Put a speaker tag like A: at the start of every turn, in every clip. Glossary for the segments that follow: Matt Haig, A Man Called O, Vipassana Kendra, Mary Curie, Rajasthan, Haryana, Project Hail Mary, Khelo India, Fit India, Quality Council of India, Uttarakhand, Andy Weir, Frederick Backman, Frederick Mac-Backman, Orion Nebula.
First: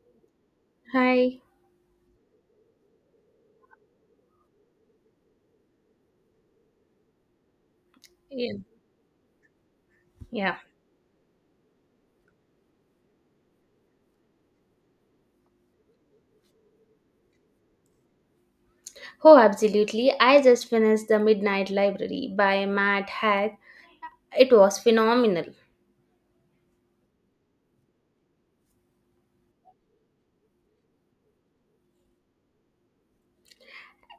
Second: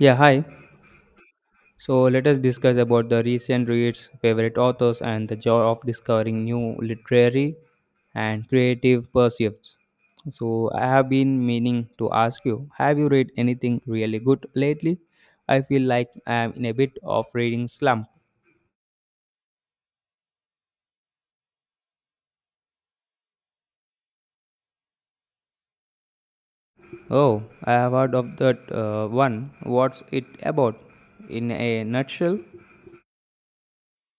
A: Yeah, hi.
B: Hi.
A: So let us discuss about the recent reads, favorite authors, and the joy of discovering new literary and
B: Yeah.
A: creative pursuits.
B: Yeah.
A: So I have been meaning to ask you, have you read anything really good lately? I feel like I am in a bit of reading slump.
B: Oh, absolutely. I just finished The Midnight Library by Matt Haig. It was phenomenal.
A: Oh, I have heard of that one. What's it about? In a nutshell,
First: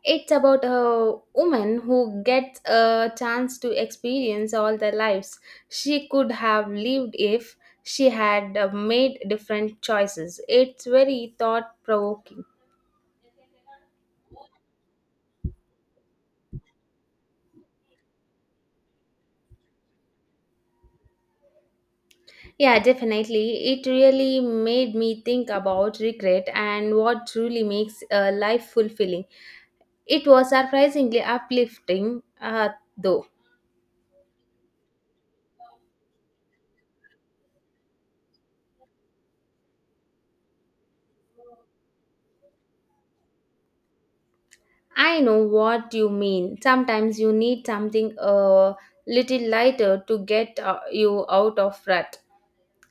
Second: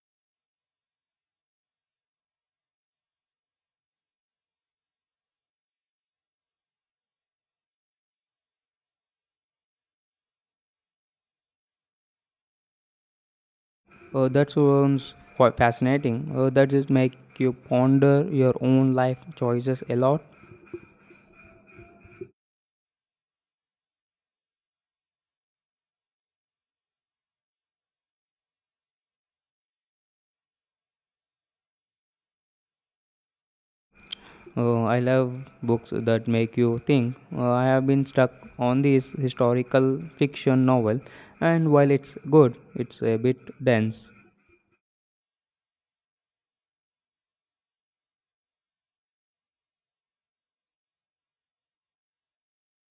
B: It's about a woman who gets a chance to experience all the lives she could have lived if she had made different choices. It's very thought provoking.
A: oh, that sounds quite fascinating. Oh, that just make you ponder your own life choices a lot.
B: Yeah, definitely. It really made me think about regret and what truly makes a life fulfilling. It was surprisingly uplifting though.
A: Oh, I love books that make you think. I have been stuck on this historical fiction novel, and while it's good, it's a bit dense.
B: I know what you mean. Sometimes you need something a little lighter to get you out of rut.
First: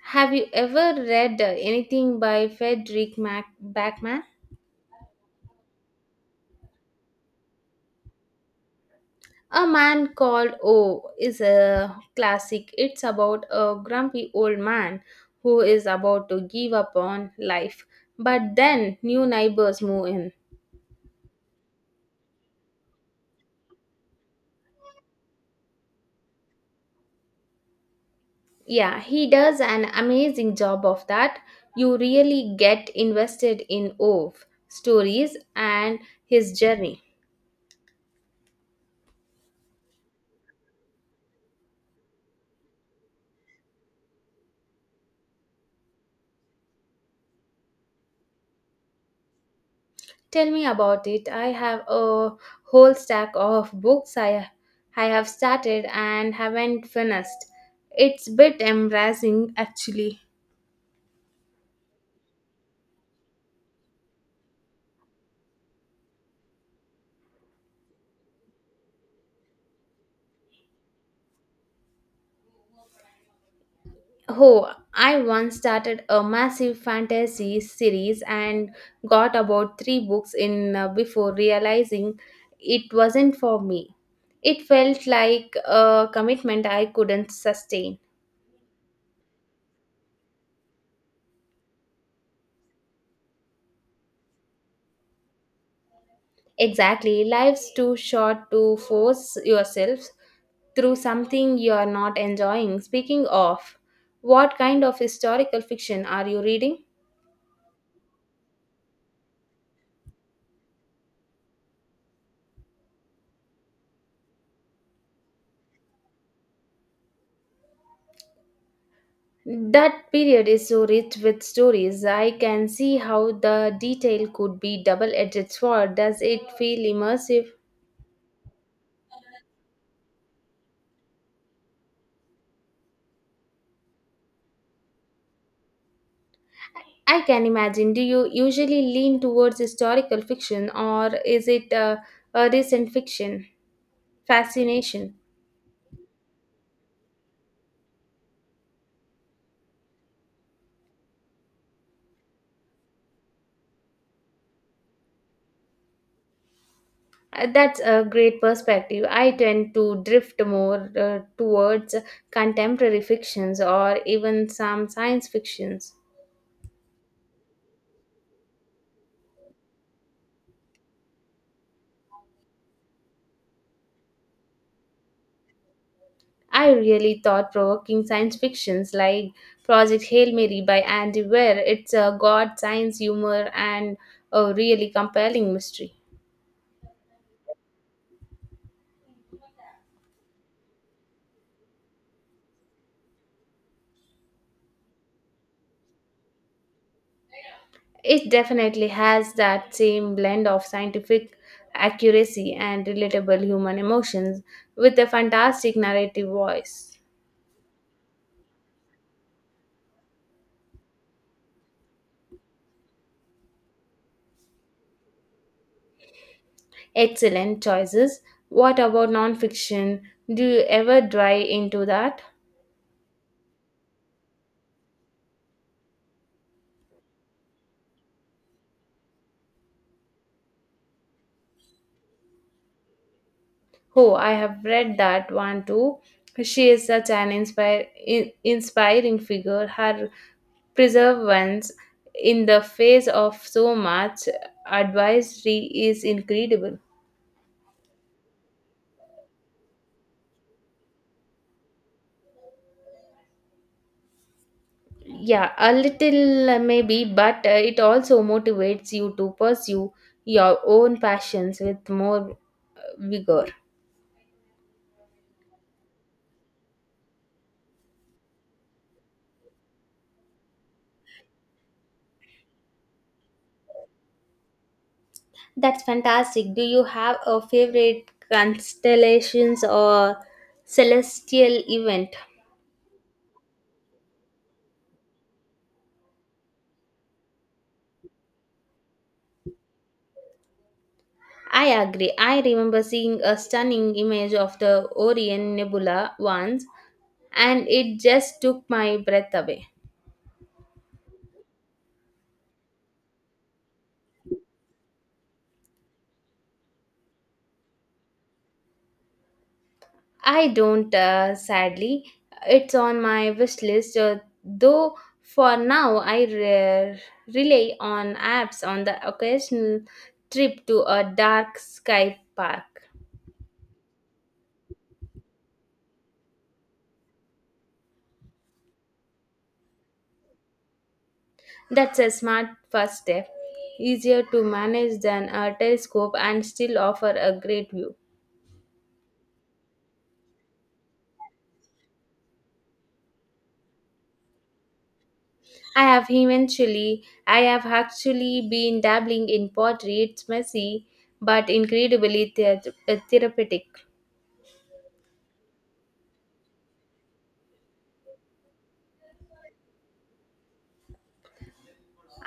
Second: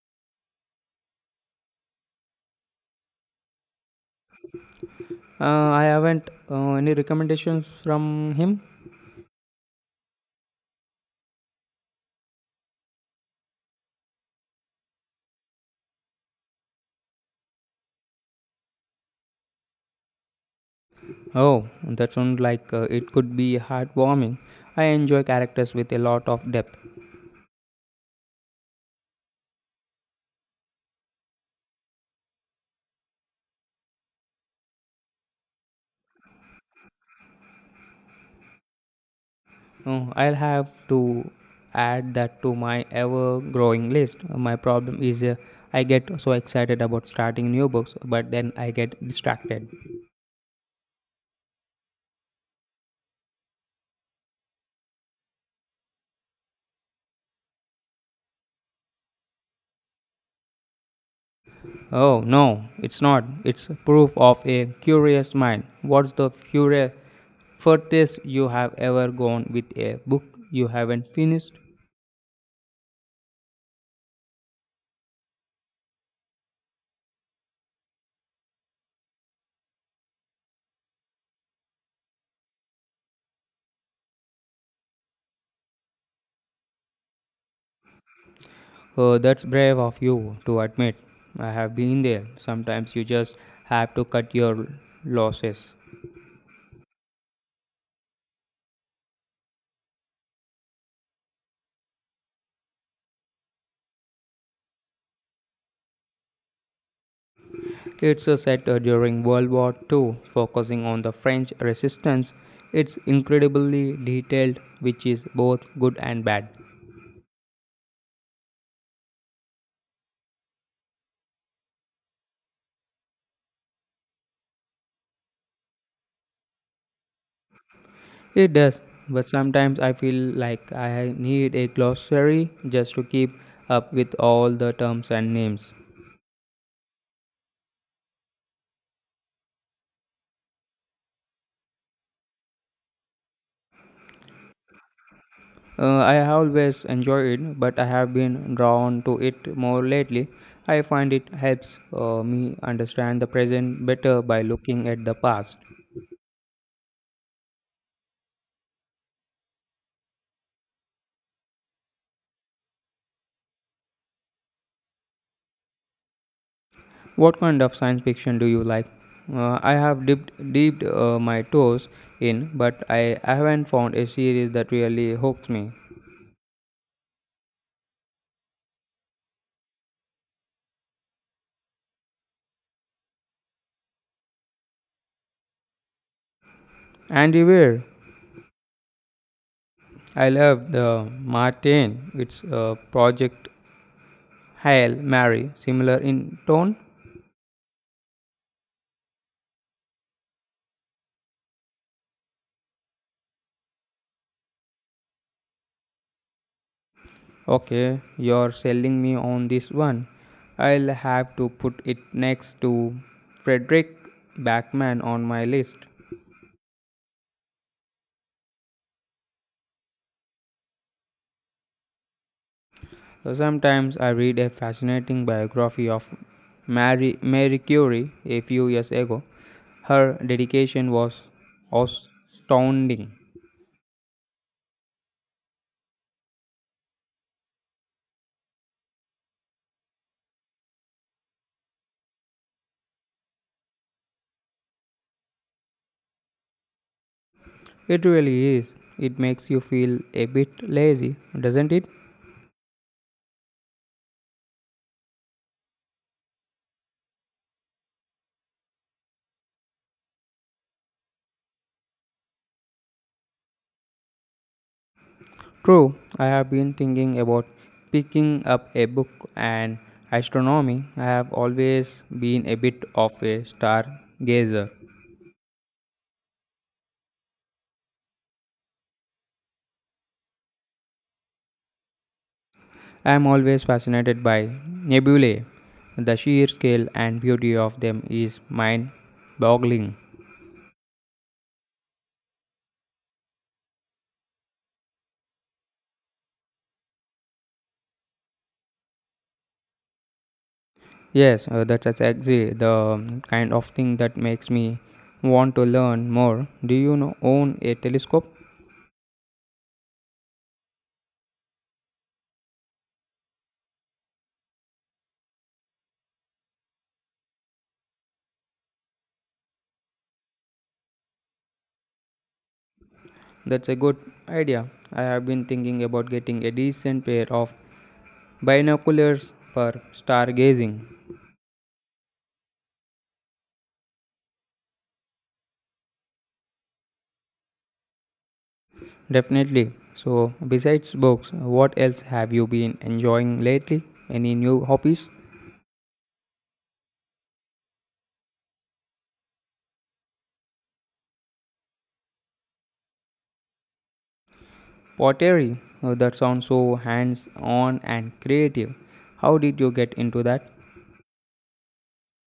B: Have you ever read anything by Frederick Backman?
A: I haven't any recommendations from him.
B: A Man Called O is a classic. It's about a grumpy old man who is about to give up on life, but then new neighbors move in.
A: Oh, that sounds like it could be heartwarming. I enjoy characters with a lot of depth.
B: Yeah, he does an amazing job of that. You really get invested in Ove stories and his journey.
A: Oh, I'll have to add that to my ever-growing list. My problem is I get so excited about starting new books, but then I get distracted.
B: Tell me about it. I have a whole stack of books I have started and haven't finished. It's bit embarrassing actually.
A: Oh, no, it's not. It's proof of a curious mind. What's the furthest you have ever gone with a book you haven't finished?
B: Oh, I once started a massive fantasy series and got about three books in before realizing it wasn't for me. It felt like a commitment I couldn't sustain.
A: Oh, that's brave of you to admit. I have been there. Sometimes you just have to cut your losses.
B: Exactly, life's too short to force yourself through something you're not enjoying. Speaking of, what kind of historical fiction are you reading?
A: It's a set during World War II, focusing on the French resistance. It's incredibly detailed, which is both good and bad.
B: That period is so rich with stories. I can see how the detail could be double-edged sword. Does it feel immersive?
A: It does, but sometimes I feel like I need a glossary just to keep up with all the terms and names.
B: I can imagine. Do you usually lean towards historical fiction or is it a recent fiction? Fascination.
A: I have always enjoyed it, but I have been drawn to it more lately. I find it helps me understand the present better by looking at the past.
B: That's a great perspective. I tend to drift more towards contemporary fictions or even some science fictions.
A: What kind of science fiction do you like? I have dipped my toes in, but I haven't found a series that really hooks me.
B: I really thought provoking science fictions like Project Hail Mary by Andy Weir, it's a god science humor and a really compelling mystery.
A: Andy Weir I love the Martin. It's a project Hail Mary, similar in tone.
B: It definitely has that same blend of scientific accuracy and relatable human emotions with a fantastic narrative voice.
A: Okay, you're selling me on this one. I'll have to put it next to Frederick Backman on my list.
B: Excellent choices. What about nonfiction? Do you ever dry into that?
A: So sometimes I read a fascinating biography of Mary Curie a few years ago. Her dedication was astounding.
B: Oh, I have read that one too. She is such an inspiring figure. Her perseverance in the face of so much advisory is incredible.
A: It really is. It makes you feel a bit lazy, doesn't it?
B: Yeah, a little maybe, but it also motivates you to pursue your own passions with more vigor.
A: True, I have been thinking about picking up a book on astronomy. I have always been a bit of a stargazer.
B: That's fantastic. Do you have a favorite constellations or celestial event?
A: I am always fascinated by nebulae. The sheer scale and beauty of them is mind boggling.
B: I agree. I remember seeing a stunning image of the Orion Nebula once, and it just took my breath away.
A: Yes, that's exactly the kind of thing that makes me want to learn more. Do you know, own a telescope?
B: I don't, sadly. It's on my wish list, though for now I rely on apps on the occasional trip to a dark sky park.
A: That's a good idea. I have been thinking about getting a decent pair of binoculars for stargazing.
B: That's a smart first step, easier to manage than a telescope and still offer a great view.
A: Definitely. So, besides books, what else have you been enjoying lately? Any new hobbies?
B: I have eventually. I have actually been dabbling in pottery. It's messy, but incredibly therapeutic.
A: Pottery. Oh, that sounds so hands on and creative. How did you get into that?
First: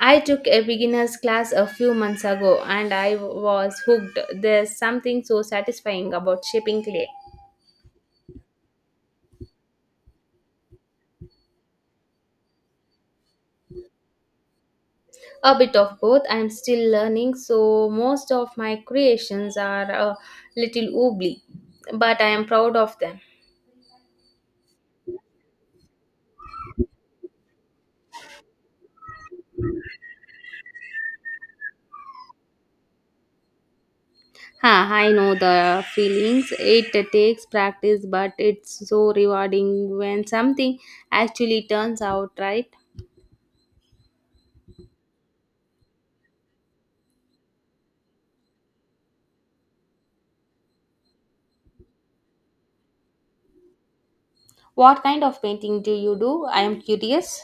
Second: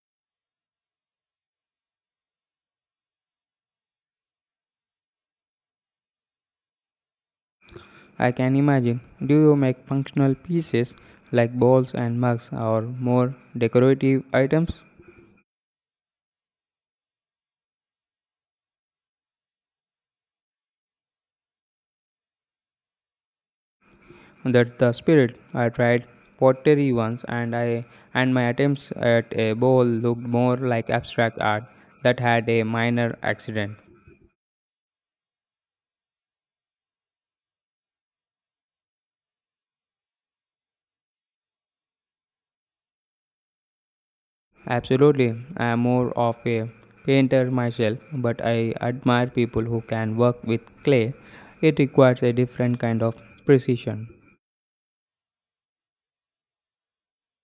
B: I took a beginner's class a few months ago and I was hooked. There's something so satisfying about shaping clay.
A: I can imagine. Do you make functional pieces like bowls and mugs or more decorative items?
B: A bit of both. I'm still learning, so most of my creations are a little wobbly, but I am proud of them.
A: That's the spirit. I tried pottery once and I and my attempts at a bowl looked more like abstract art that had a minor accident.
B: Ha, I know the feelings. It takes practice, but it's so rewarding when something actually turns out right.
A: Absolutely. I am more of a painter myself, but I admire people who can work with clay. It requires a different kind of precision.
B: What kind of painting do you do? I am curious.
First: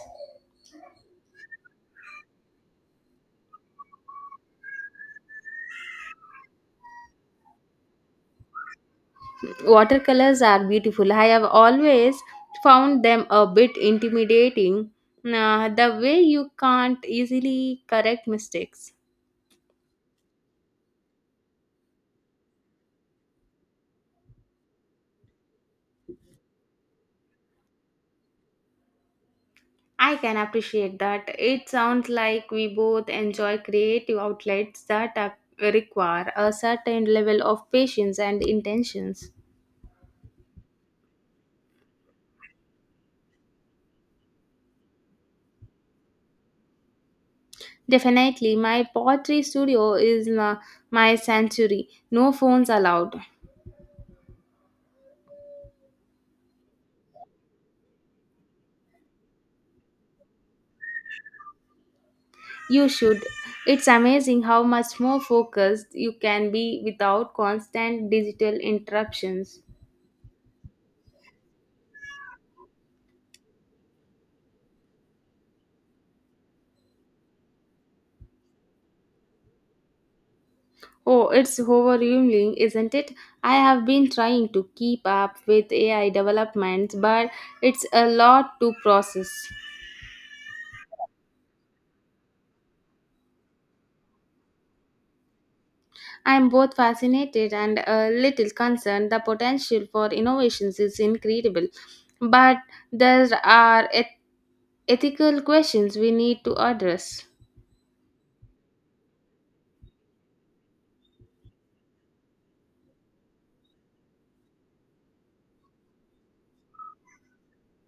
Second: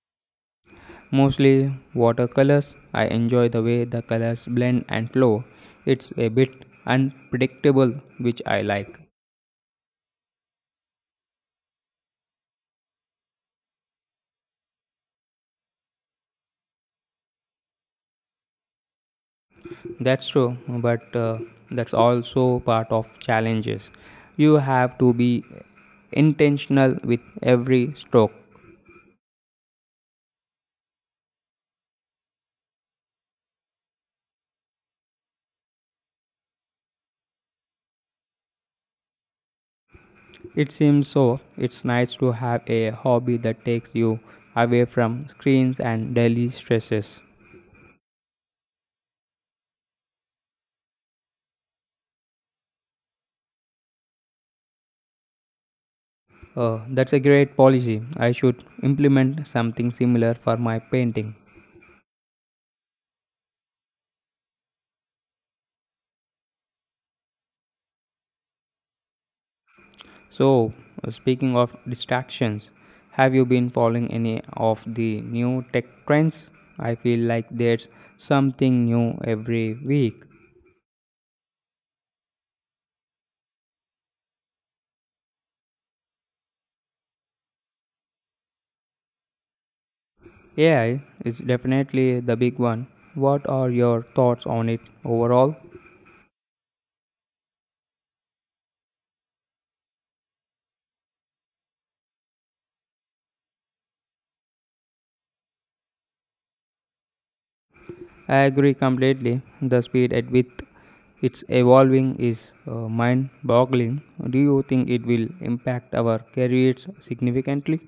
A: Mostly watercolors. I enjoy the way the colors blend and flow. It's a bit unpredictable, which I like.
B: Watercolors are beautiful. I have always found them a bit intimidating. The way you can't easily correct mistakes.
A: That's true, but that's also part of challenges. You have to be intentional with every stroke.
B: I can appreciate that. It sounds like we both enjoy creative outlets that require a certain level of patience and intentions.
A: It seems so. It's nice to have a hobby that takes you away from screens and daily stresses.
B: Definitely, my pottery studio is my sanctuary. No phones allowed.
A: That's a great policy. I should implement something similar for my painting.
B: You should. It's amazing how much more focused you can be without constant digital interruptions.
A: So, speaking of distractions, have you been following any of the new tech trends? I feel like there's something new every week.
B: Oh, it's overwhelming, isn't it? I have been trying to keep up with AI developments, but it's a lot to process.
A: AI is definitely the big one. What are your thoughts on it overall?
B: I'm both fascinated and a little concerned. The potential for innovations is incredible, but there are ethical questions we need to address.
A: I agree completely. The speed at which it's evolving is mind boggling. Do you think it will impact our careers significantly?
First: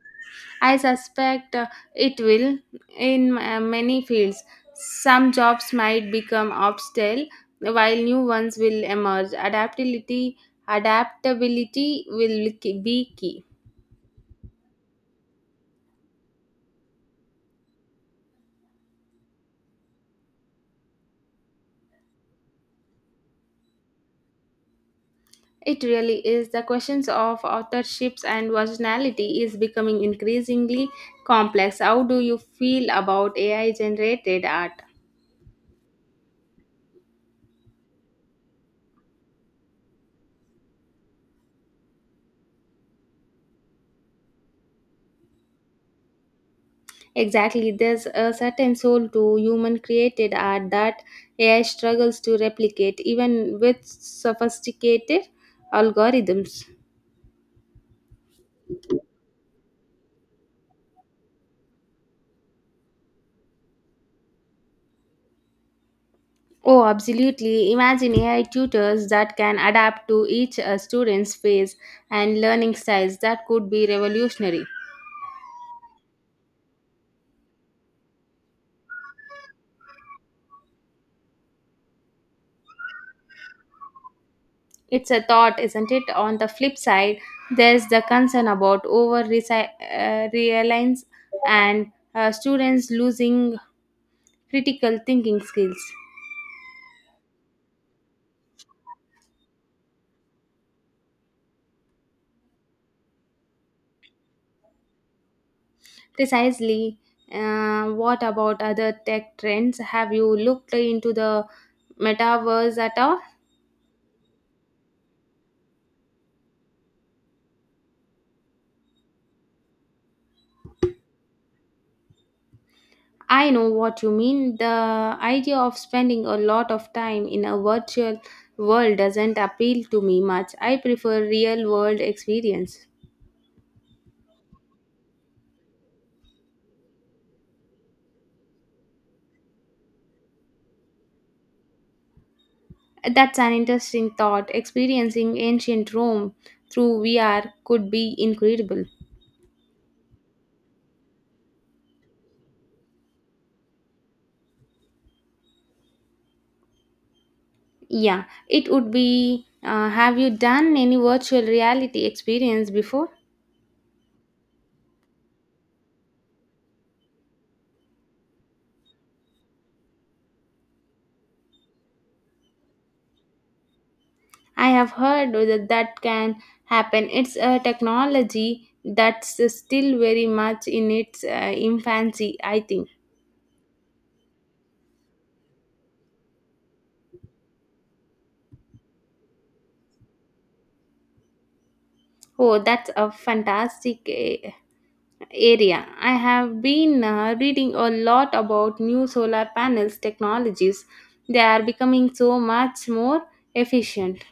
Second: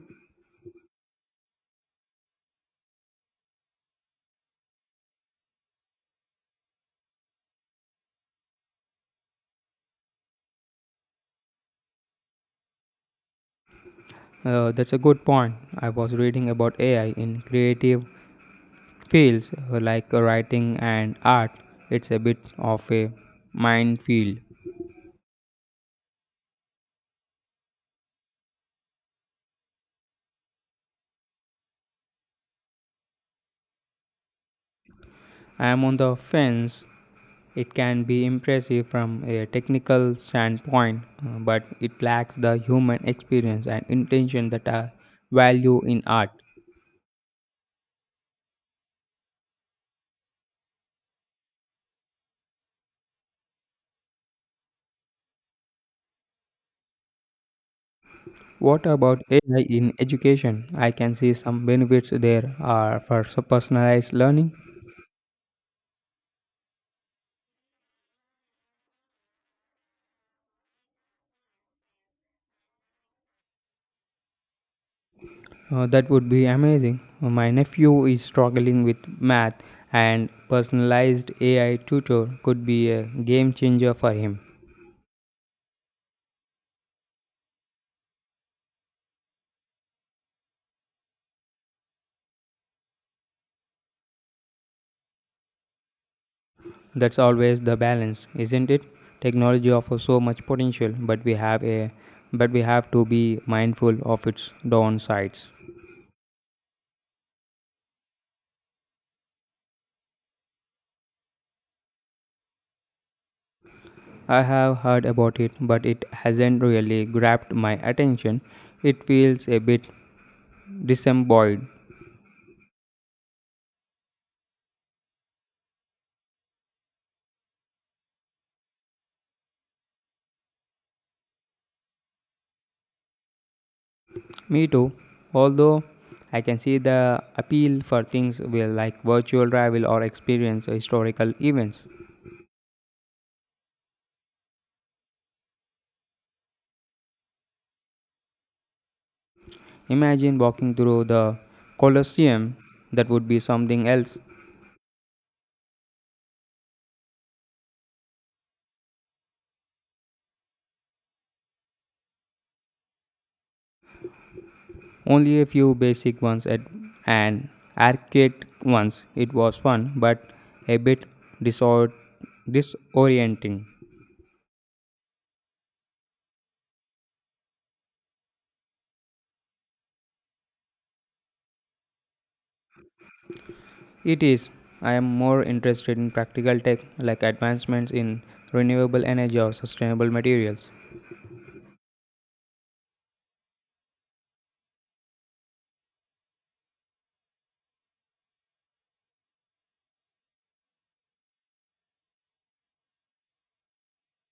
B: I suspect it will in many fields. Some jobs might become obstacles while new ones will emerge. Adaptability will be key.
A: That's a good point. I was reading about AI in creative feels like writing and art. It's a bit of a minefield.
B: It really is. The questions of authorships and originality is becoming increasingly complex. How do you feel about AI generated art?
A: I am on the fence. It can be impressive from a technical standpoint, but it lacks the human experience and intention that I value in art.
B: Exactly, there's a certain soul to human created art that AI struggles to replicate, even with sophisticated algorithms.
A: What about AI in education? I can see some benefits there are for personalized learning.
B: Oh, absolutely. Imagine AI tutors that can adapt to each student's phase and learning styles. That could be revolutionary.
A: That would be amazing. My nephew is struggling with math, and personalized AI tutor could be a game changer for him.
B: It's a thought, isn't it? On the flip side, there's the concern about over reliance and students losing critical thinking skills.
A: That's always the balance, isn't it? Technology offers so much potential, but we have to be mindful of its downsides.
B: Precisely. What about other tech trends? Have you looked into the metaverse at all?
A: I have heard about it, but it hasn't really grabbed my attention. It feels a bit disembodied.
B: I know what you mean. The idea of spending a lot of time in a virtual world doesn't appeal to me much. I prefer real world experience.
A: Me too, although I can see the appeal for things will like virtual travel or experience historical events.
B: That's an interesting thought. Experiencing ancient Rome through VR could be incredible.
A: Imagine walking through the Colosseum, that would be something else.
B: Yeah, it would be. Have you done any virtual reality experience before?
A: Only a few basic ones at and arcade ones. It was fun, but a bit disor- disorienting.
B: I have heard that that can happen. It's a technology that's still very much in its infancy, I think.
A: It is. I am more interested in practical tech like advancements in renewable energy or sustainable materials.
B: Oh, that's a fantastic area. I have been reading a lot about new solar panels technologies. They are becoming so much more efficient.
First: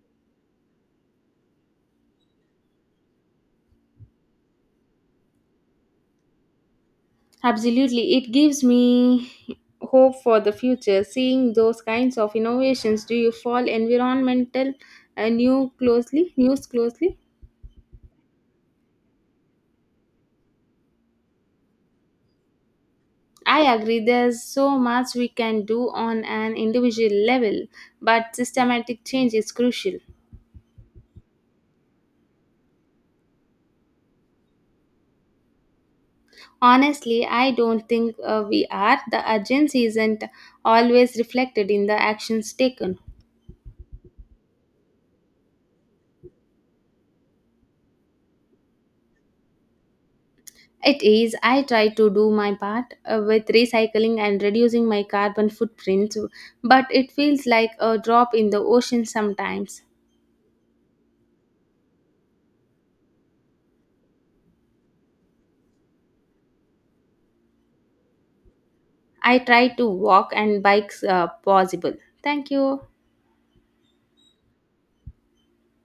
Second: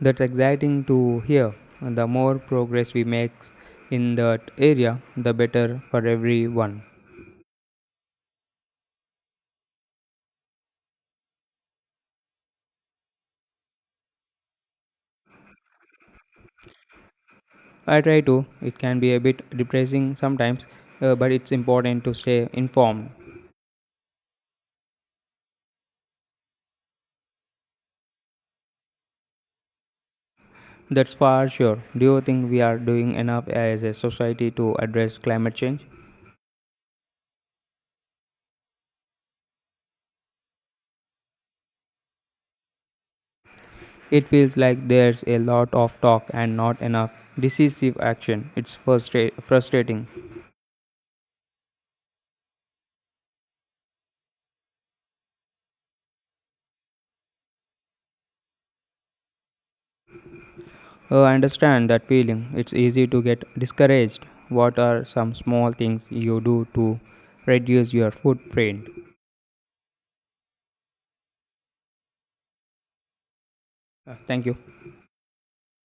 A: That's exciting to hear. The more progress we make in that area, the better for everyone.
B: Absolutely, it gives me hope for the future. Seeing those kinds of innovations, do you follow environmental news closely?
A: I try to. It can be a bit depressing sometimes, but it's important to stay informed.
B: I agree, there's so much we can do on an individual level, but systematic change is crucial.
A: That's for sure. Do you think we are doing enough as a society to address climate change?
B: Honestly, I don't think we are. The urgency isn't always reflected in the actions taken.
A: It feels like there's a lot of talk and not enough decisive action. It's frustrating.
B: It is, I try to do my part with recycling and reducing my carbon footprint, but it feels like a drop in the ocean sometimes.
A: Oh, I understand that feeling. It's easy to get discouraged. What are some small things you do to reduce your footprint?
B: I try to walk and bikes possible. Thank you.
A: Thank you.